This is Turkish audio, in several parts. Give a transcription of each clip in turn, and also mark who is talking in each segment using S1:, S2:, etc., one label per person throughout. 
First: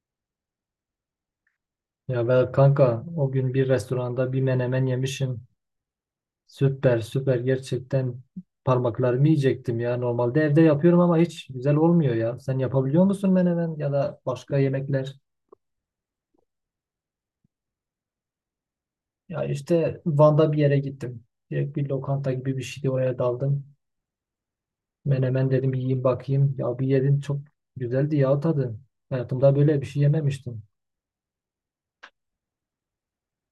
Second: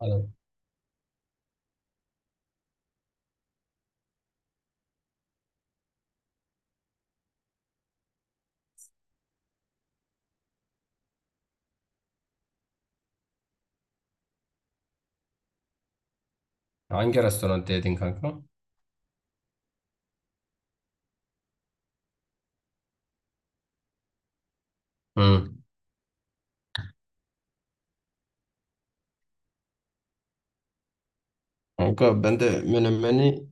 S1: Aynen.
S2: Ya ben kanka o gün bir restoranda bir menemen yemişim. Süper süper gerçekten parmaklarımı yiyecektim ya. Normalde evde yapıyorum ama hiç güzel olmuyor ya. Sen yapabiliyor musun menemen ya da başka yemekler?
S1: Hangi restoran dedin kanka?
S2: Ya işte Van'da bir yere gittim. Direkt bir lokanta gibi bir şeydi oraya daldım.
S1: Hı.
S2: Menemen dedim yiyeyim bakayım. Ya bir yedim çok güzeldi ya tadı. Hayatımda böyle bir şey yememiştim.
S1: Kanka ben de menemeni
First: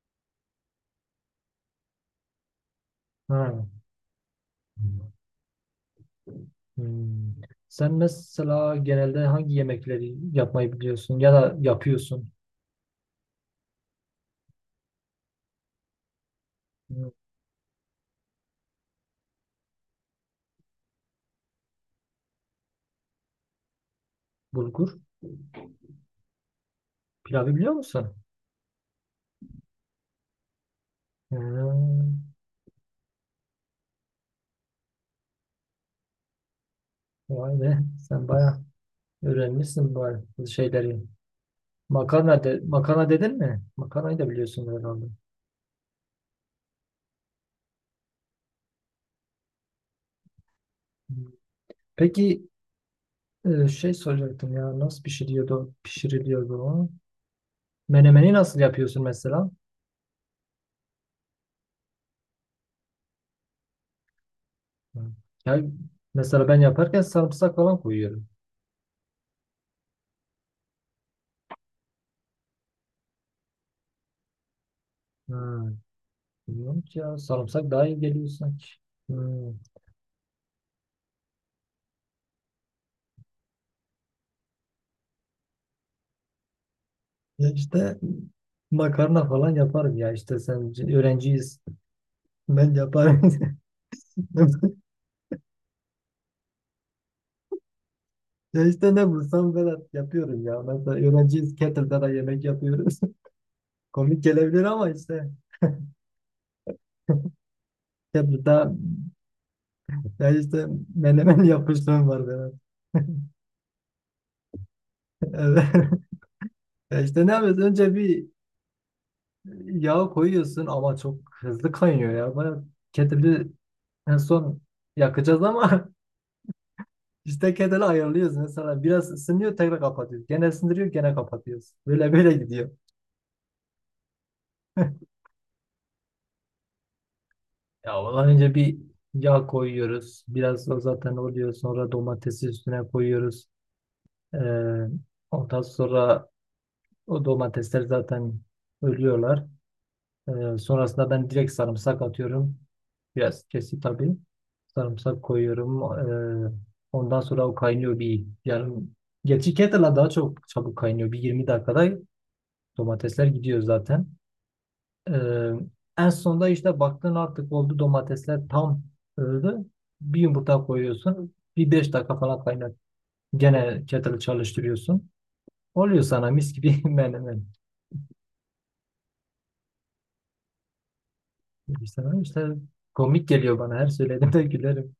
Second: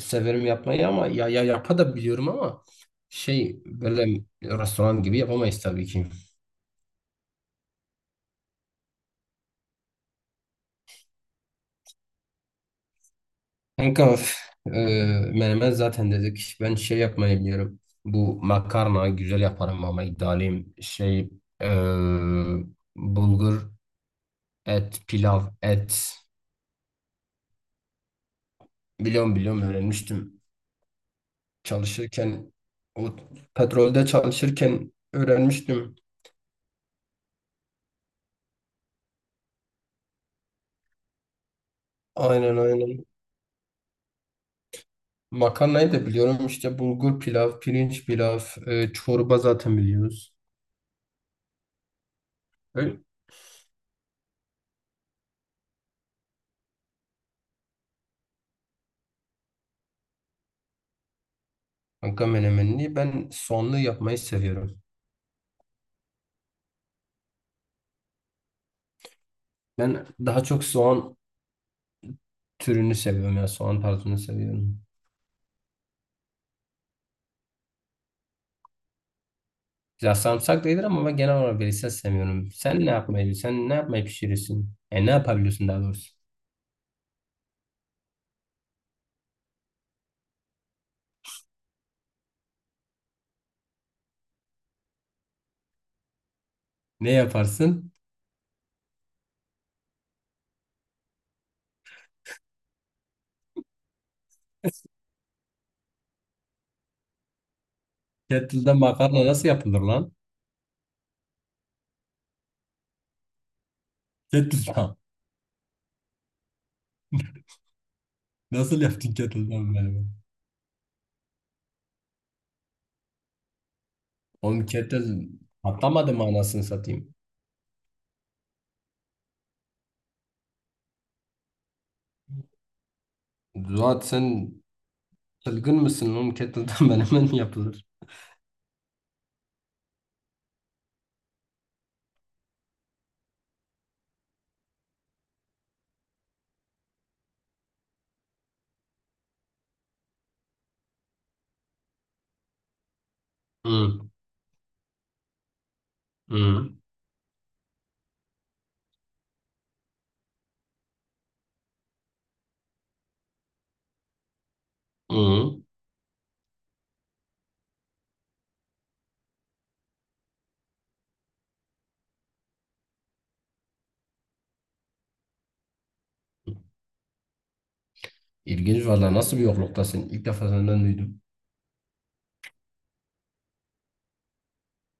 S1: severim yapmayı ama ya yapa da biliyorum ama şey
S2: Ha.
S1: böyle restoran gibi yapamayız tabii ki.
S2: Hmm. Sen mesela genelde hangi yemekleri yapmayı biliyorsun ya da yapıyorsun?
S1: Kanka üf, e, menemen zaten dedik. Ben şey yapmayı biliyorum. Bu makarna güzel yaparım ama iddialıyım. Şey e, bulgur,
S2: Bulgur
S1: et, pilav, et.
S2: pilavı biliyor musun?
S1: Biliyorum, biliyorum, öğrenmiştim.
S2: Hmm,
S1: Çalışırken o petrolde çalışırken öğrenmiştim.
S2: vay be sen bayağı öğrenmişsin bu şeyleri. Makarna,
S1: Aynen,
S2: de,
S1: aynen.
S2: makarna dedin mi? Makarnayı da biliyorsun herhalde.
S1: Makarnayı da biliyorum. İşte bulgur pilav, pirinç pilav, çorba zaten biliyoruz.
S2: Hmm. Peki
S1: Öyle.
S2: şey soracaktım ya nasıl pişiriliyordu o? Menemeni nasıl yapıyorsun mesela?
S1: Kanka menemenini ben soğanlı yapmayı seviyorum.
S2: Hmm. Ya, mesela ben yaparken sarımsak falan koyuyorum.
S1: Ben daha çok soğan türünü seviyorum ya. Soğan tarzını seviyorum.
S2: Hmm. Bilmiyorum ki ya sarımsak daha iyi geliyor sanki. Hmm.
S1: Ya sarımsak da iyidir ama ben genel olarak verirsen sevmiyorum. Sen ne yapmayı pişirirsin? E ne yapabiliyorsun daha doğrusu?
S2: Ya işte makarna falan yaparım ya işte sen öğrenciyiz. Ben yaparım.
S1: Ne yaparsın?
S2: Ya işte ne bulsam Vedat yapıyorum ya. Mesela öğrenciyiz Kettle'da da yemek yapıyoruz. Komik gelebilir ama işte Kettle'da
S1: Kettle'da makarna nasıl yapılır lan?
S2: ya işte menemen yapmışlığım var Vedat.
S1: Kettle'da.
S2: Evet. Ya işte ne yapıyorsun? Önce bir
S1: Nasıl yaptın kettle'dan
S2: yağ
S1: menemen?
S2: koyuyorsun ama çok hızlı kaynıyor ya. Bana Kettle'ı en son
S1: Oğlum kettle
S2: yakacağız ama
S1: patlamadı mı anasını satayım?
S2: işte Kettle'ı ayarlıyoruz. Mesela biraz ısınıyor tekrar kapatıyoruz. Gene ısındırıyor gene kapatıyoruz. Böyle böyle gidiyor.
S1: Zuhat sen çılgın mısın oğlum? Kettle'dan menemen mi yapılır?
S2: Ya ondan önce bir yağ koyuyoruz. Biraz da zaten oluyor. Sonra domatesi üstüne koyuyoruz. Ee, ondan sonra o domatesler zaten ölüyorlar. Sonrasında ben direkt sarımsak atıyorum. Biraz kesip
S1: Hı.
S2: tabii. Sarımsak koyuyorum. Ee,
S1: Hı.
S2: ondan sonra o kaynıyor bir yarım. Gerçi kettle'la daha çok çabuk kaynıyor. Bir 20 dakikada domatesler gidiyor zaten. Ee,
S1: Hı.
S2: en sonunda işte baktın artık oldu domatesler tam öldü. Bir yumurta koyuyorsun. Bir beş dakika falan kaynat. Gene kettle çalıştırıyorsun. Oluyor sana mis gibi menemen.
S1: İlginç valla, nasıl bir yokluktasın? İlk defa senden duydum.
S2: İşte, işte komik geliyor bana. Her söylediğimde gülerim.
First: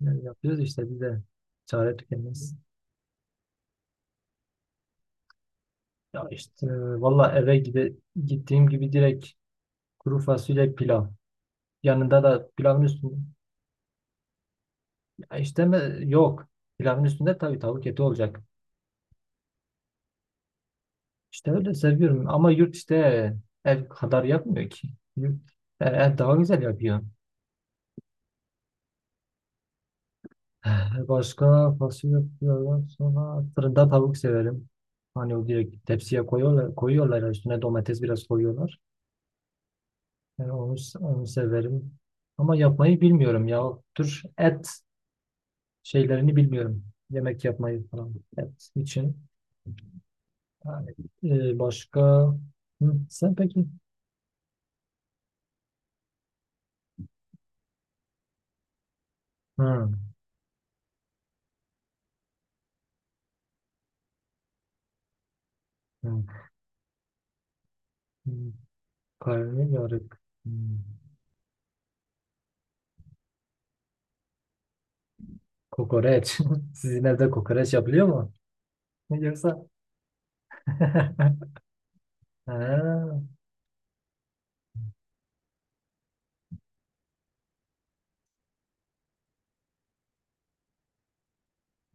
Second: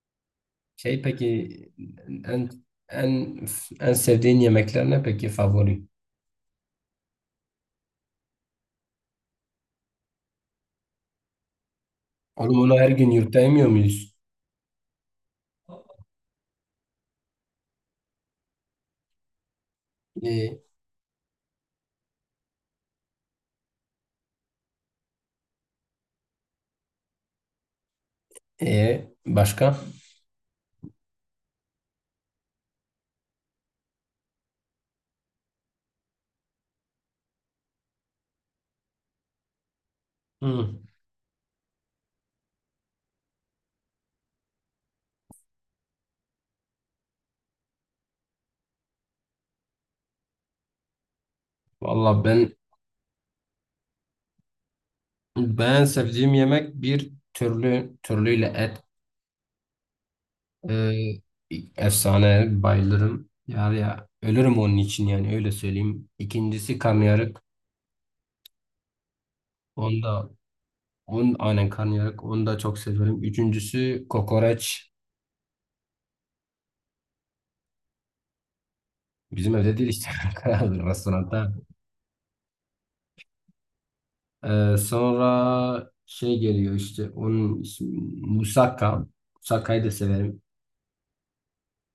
S2: Yani yapıyoruz işte bir
S1: Şey
S2: de
S1: peki,
S2: çare
S1: en
S2: tükenmez.
S1: en en sevdiğin yemekler ne peki favori?
S2: Ya işte valla gittiğim gibi direkt kuru fasulye pilav. Yanında da
S1: Oğlum onu
S2: pilavın
S1: her gün
S2: üstünde.
S1: yurtta yemiyor muyuz?
S2: Ya işte mi? Yok. Pilavın üstünde tabii tavuk eti olacak.
S1: E,
S2: İşte öyle seviyorum ama yurt işte ev kadar yapmıyor ki. Yurt, ev daha güzel yapıyor.
S1: e başka?
S2: Başka fasulye yapıyorlar. Sonra fırında tavuk severim. Hani o direkt tepsiye koyuyorlar, koyuyorlar üstüne domates biraz koyuyorlar. Yani
S1: Hı.
S2: onu severim. Ama yapmayı bilmiyorum ya. O tür et şeylerini bilmiyorum. Yemek yapmayı falan et için. Yani, başka
S1: Valla ben
S2: Hı, sen peki?
S1: ben sevdiğim yemek bir türlü, türlüyle et.
S2: Hı,
S1: Ee, efsane bayılırım. Ya, ya, ölürüm onun için yani öyle söyleyeyim.
S2: hı,
S1: İkincisi karnıyarık.
S2: hı.
S1: Onu
S2: Karnıyarık.
S1: da
S2: Hı.
S1: on aynen karnıyarık. Onu da çok severim. Üçüncüsü kokoreç.
S2: Kokoreç. Sizin evde kokoreç yapılıyor mu?
S1: Bizim
S2: Yoksa
S1: evde değil işte. Kraldır restoranda.
S2: ha,
S1: Sonra şey geliyor, işte onun ismi musakka. Musakka'yı da severim.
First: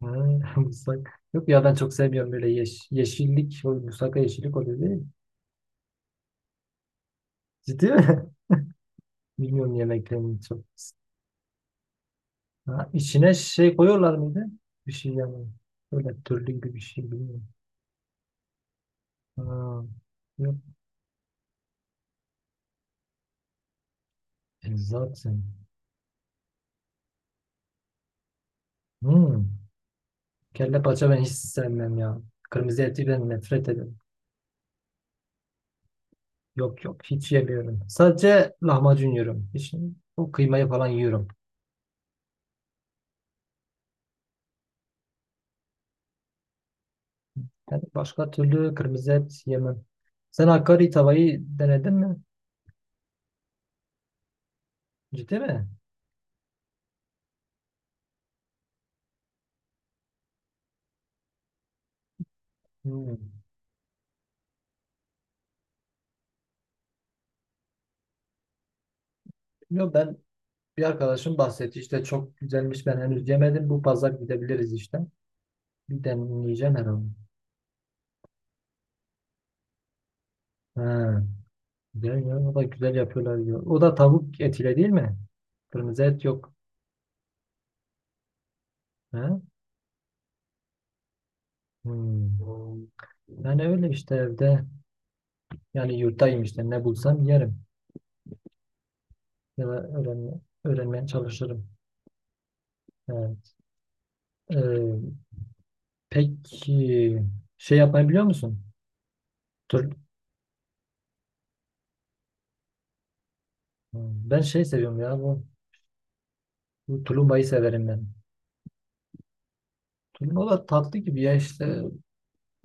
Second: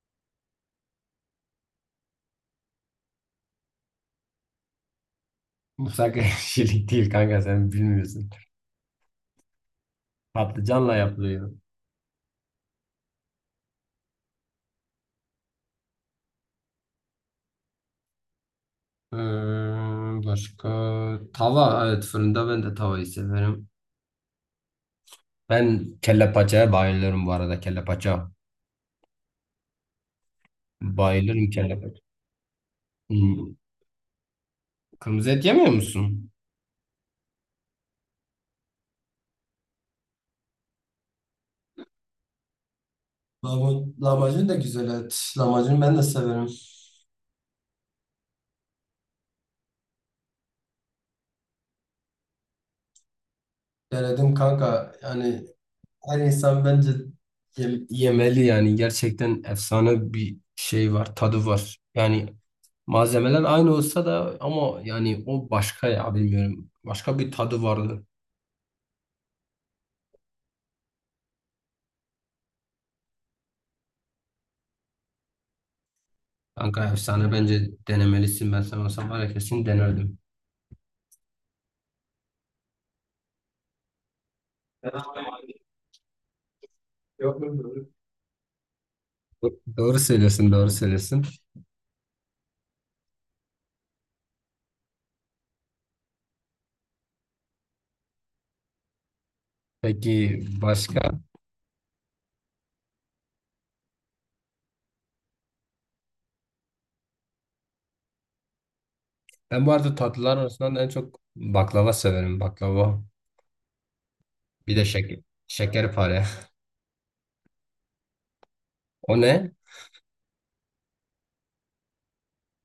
S2: ha, musak. Yok ya ben çok sevmiyorum böyle yeşillik. O musaka yeşillik oluyor değil mi?
S1: Musakka şeylik değil kanka, sen
S2: Ciddi mi?
S1: bilmiyorsun.
S2: Bilmiyorum yemeklerini çok.
S1: Patlıcanla yapılıyor.
S2: Ha, içine şey koyuyorlar mıydı? Bir şey yani. Böyle türlü gibi bir şey bilmiyorum.
S1: Ee,
S2: Ha, yok.
S1: başka tava, evet fırında, ben de tavayı severim.
S2: E, zaten.
S1: Ben kelle paçaya bayılıyorum bu arada. Kelle paça.
S2: Hmm. Kelle paça ben hiç
S1: Bayılırım kelle
S2: sevmem
S1: paça.
S2: ya. Kırmızı eti ben
S1: Hmm.
S2: nefret ederim.
S1: Kırmızı et yemiyor musun?
S2: Yok yok hiç yemiyorum. Sadece lahmacun yiyorum. Hiç o kıymayı falan yiyorum.
S1: Lahmacun, lahmacun, da güzel et. Lahmacun ben de severim.
S2: Yani başka türlü kırmızı et yemem. Sen Hakkari tavayı denedin mi?
S1: Denedim kanka.
S2: Ciddi
S1: Yani
S2: mi?
S1: her insan bence yemeli yani. Gerçekten efsane bir şey var. Tadı var. Yani
S2: Hmm.
S1: malzemeler aynı olsa da, ama yani o başka ya, bilmiyorum. Başka bir tadı vardı.
S2: Yok ben bir arkadaşım bahsetti işte çok güzelmiş ben henüz yemedim. Bu pazar gidebiliriz işte. Bir deneyeceğim
S1: Kanka
S2: herhalde.
S1: efsane, bence denemelisin. Ben sana olsam var ya kesin denerdim.
S2: Ha, güzel ya, o da güzel yapıyorlar diyor. O da tavuk etiyle değil mi? Kırmızı et yok.
S1: Yok mu?
S2: Ha?
S1: Doğru söylüyorsun, doğru söylüyorsun.
S2: Hmm. Yani öyle işte evde yani yurttayım işte ne bulsam yerim. Ya da
S1: Peki
S2: öğrenmeye
S1: başka?
S2: çalışırım. Evet. Ee, peki şey yapmayı biliyor musun?
S1: Ben bu arada
S2: Tur-
S1: tatlılar arasından en çok baklava severim. Baklava.
S2: ben şey
S1: Bir de
S2: seviyorum ya
S1: şekerpare.
S2: bu tulumbayı severim ben.
S1: O ne?
S2: Tulumba da tatlı gibi ya işte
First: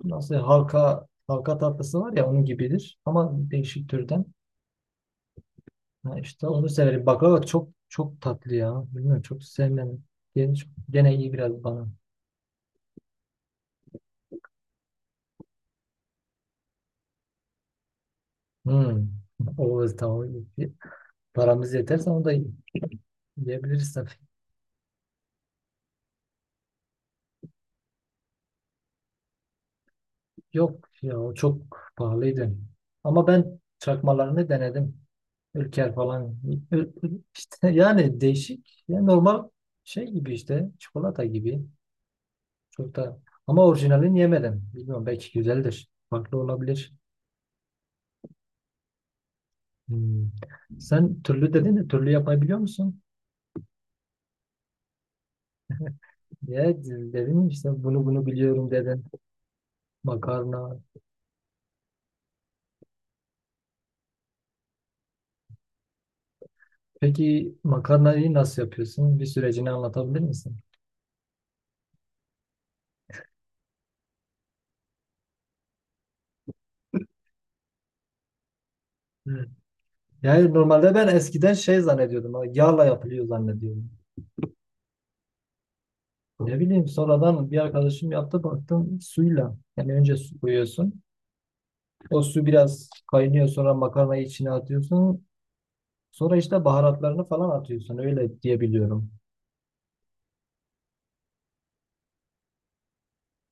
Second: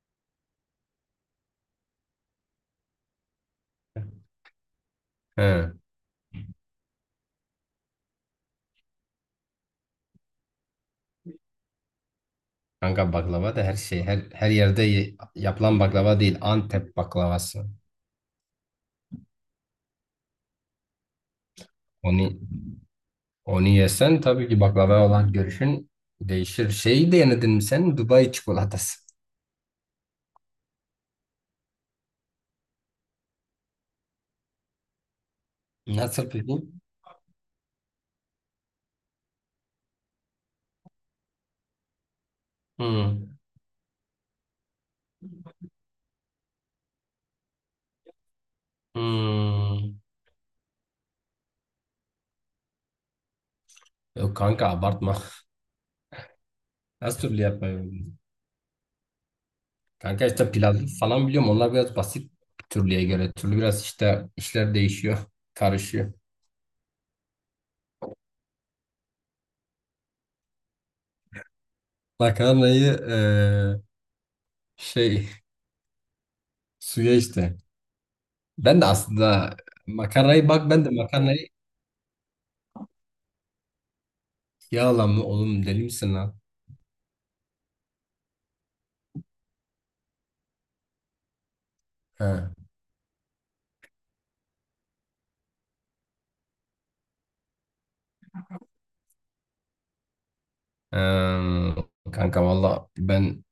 S2: nasıl halka halka tatlısı var ya onun gibidir ama değişik türden.
S1: He.
S2: Ha işte onu severim. Baklava çok çok tatlı ya. Bilmiyorum çok sevmem. Gene iyi biraz bana.
S1: Kanka baklava da her şey, her yerde yapılan baklava değil. Antep baklavası.
S2: Hmm. O tamam. Paramız yeterse onu da
S1: Onu, onu
S2: yiyebiliriz.
S1: yesen tabii ki baklava olan görüşün değişir. Şeyi de denedin mi sen? Dubai çikolatası.
S2: Yok ya o çok pahalıydı. Ama ben çakmalarını denedim. Ülker
S1: Nasıl
S2: falan.
S1: peki?
S2: İşte yani değişik. Ya normal şey gibi işte. Çikolata gibi. Çok da
S1: Hmm.
S2: ama orijinalini yemedim. Bilmiyorum belki güzeldir. Farklı olabilir.
S1: Hmm.
S2: Hmm. Sen türlü dedin de türlü yapabiliyor musun?
S1: Yok kanka abartma.
S2: Ya
S1: Nasıl türlü
S2: dedim işte
S1: yapmayı?
S2: bunu biliyorum dedin.
S1: Kanka işte
S2: Makarna.
S1: pilavı falan biliyorum. Onlar biraz basit türlüye göre. Türlü biraz işte işler değişiyor. Karışıyor.
S2: Peki makarnayı nasıl yapıyorsun? Bir sürecini anlatabilir misin?
S1: Makarnayı şey, suya işte. Ben de aslında makarnayı
S2: Yani
S1: bak ben de
S2: normalde ben
S1: makarnayı
S2: eskiden şey zannediyordum. Ha, yağla yapılıyor zannediyordum.
S1: yağla mı oğlum, deli misin lan?
S2: Ne bileyim sonradan bir arkadaşım yaptı baktım suyla. Yani önce su koyuyorsun. O su
S1: Ha.
S2: biraz kaynıyor sonra makarnayı içine atıyorsun. Sonra işte baharatlarını falan atıyorsun. Öyle diyebiliyorum.
S1: Eee, kanka valla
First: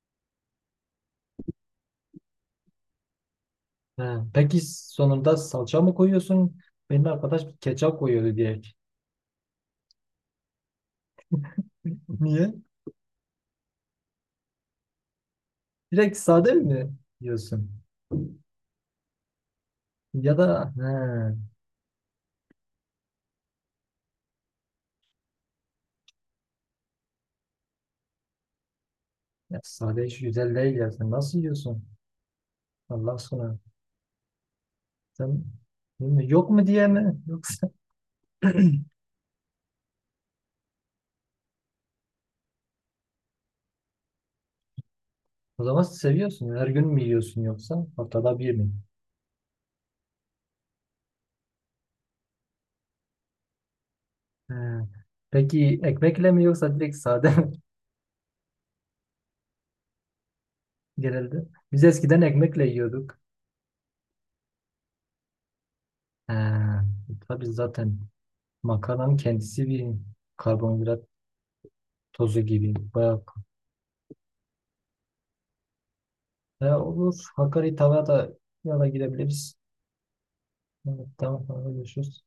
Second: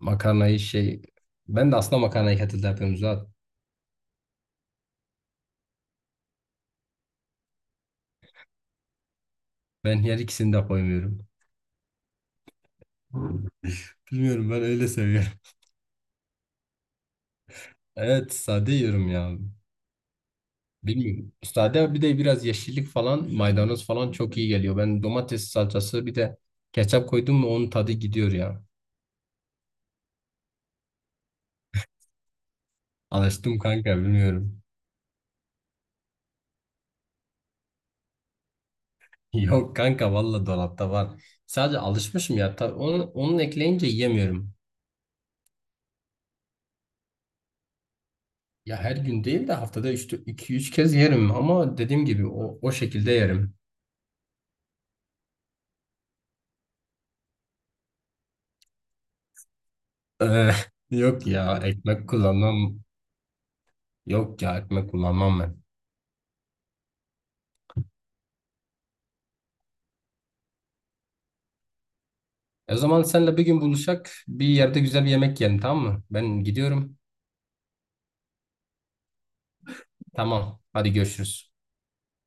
S1: makarnayı şey ben de aslında makarnayı kettle'da yapıyorum zaten.
S2: He. Peki sonunda salça mı koyuyorsun? Benim arkadaş ketçap koyuyordu direkt.
S1: Ben her ikisini de koymuyorum.
S2: Niye?
S1: Bilmiyorum, ben öyle seviyorum.
S2: Direkt sade mi yiyorsun?
S1: Evet sade yiyorum ya.
S2: Ya da
S1: Bilmiyorum.
S2: he,
S1: Sade bir de biraz yeşillik falan, maydanoz falan çok iyi geliyor. Ben domates salçası bir de ketçap koydum mu onun tadı gidiyor ya.
S2: ya sade hiç güzel değil ya. Sen nasıl yiyorsun? Allah aşkına.
S1: Alıştım kanka, bilmiyorum.
S2: Sen değil mi? Yok mu diye mi? Yoksa
S1: Yok kanka valla dolapta var. Sadece alışmışım ya. Onun ekleyince yiyemiyorum.
S2: o zaman seviyorsun. Her gün mü yiyorsun yoksa haftada bir mi?
S1: Ya her gün değil de haftada 2-3 kez yerim, ama dediğim gibi o şekilde yerim.
S2: He. Peki ekmekle mi yoksa direkt sade mi
S1: Eh, yok ya,
S2: genelde? Biz
S1: ekmek
S2: eskiden
S1: kullanmam.
S2: ekmekle yiyorduk.
S1: Yok ya, ekmek kullanmam ben.
S2: He. Tabii zaten makarnanın kendisi bir karbonhidrat tozu
S1: E
S2: gibi.
S1: o zaman
S2: Bayağı.
S1: senle bir gün buluşak bir yerde güzel bir yemek yiyelim, tamam mı? Ben
S2: He,
S1: gidiyorum.
S2: olur. Hakkari tavaya da ya da gidebiliriz.
S1: Tamam. Hadi
S2: Evet, tamam.
S1: görüşürüz.
S2: Tamam. Görüşürüz.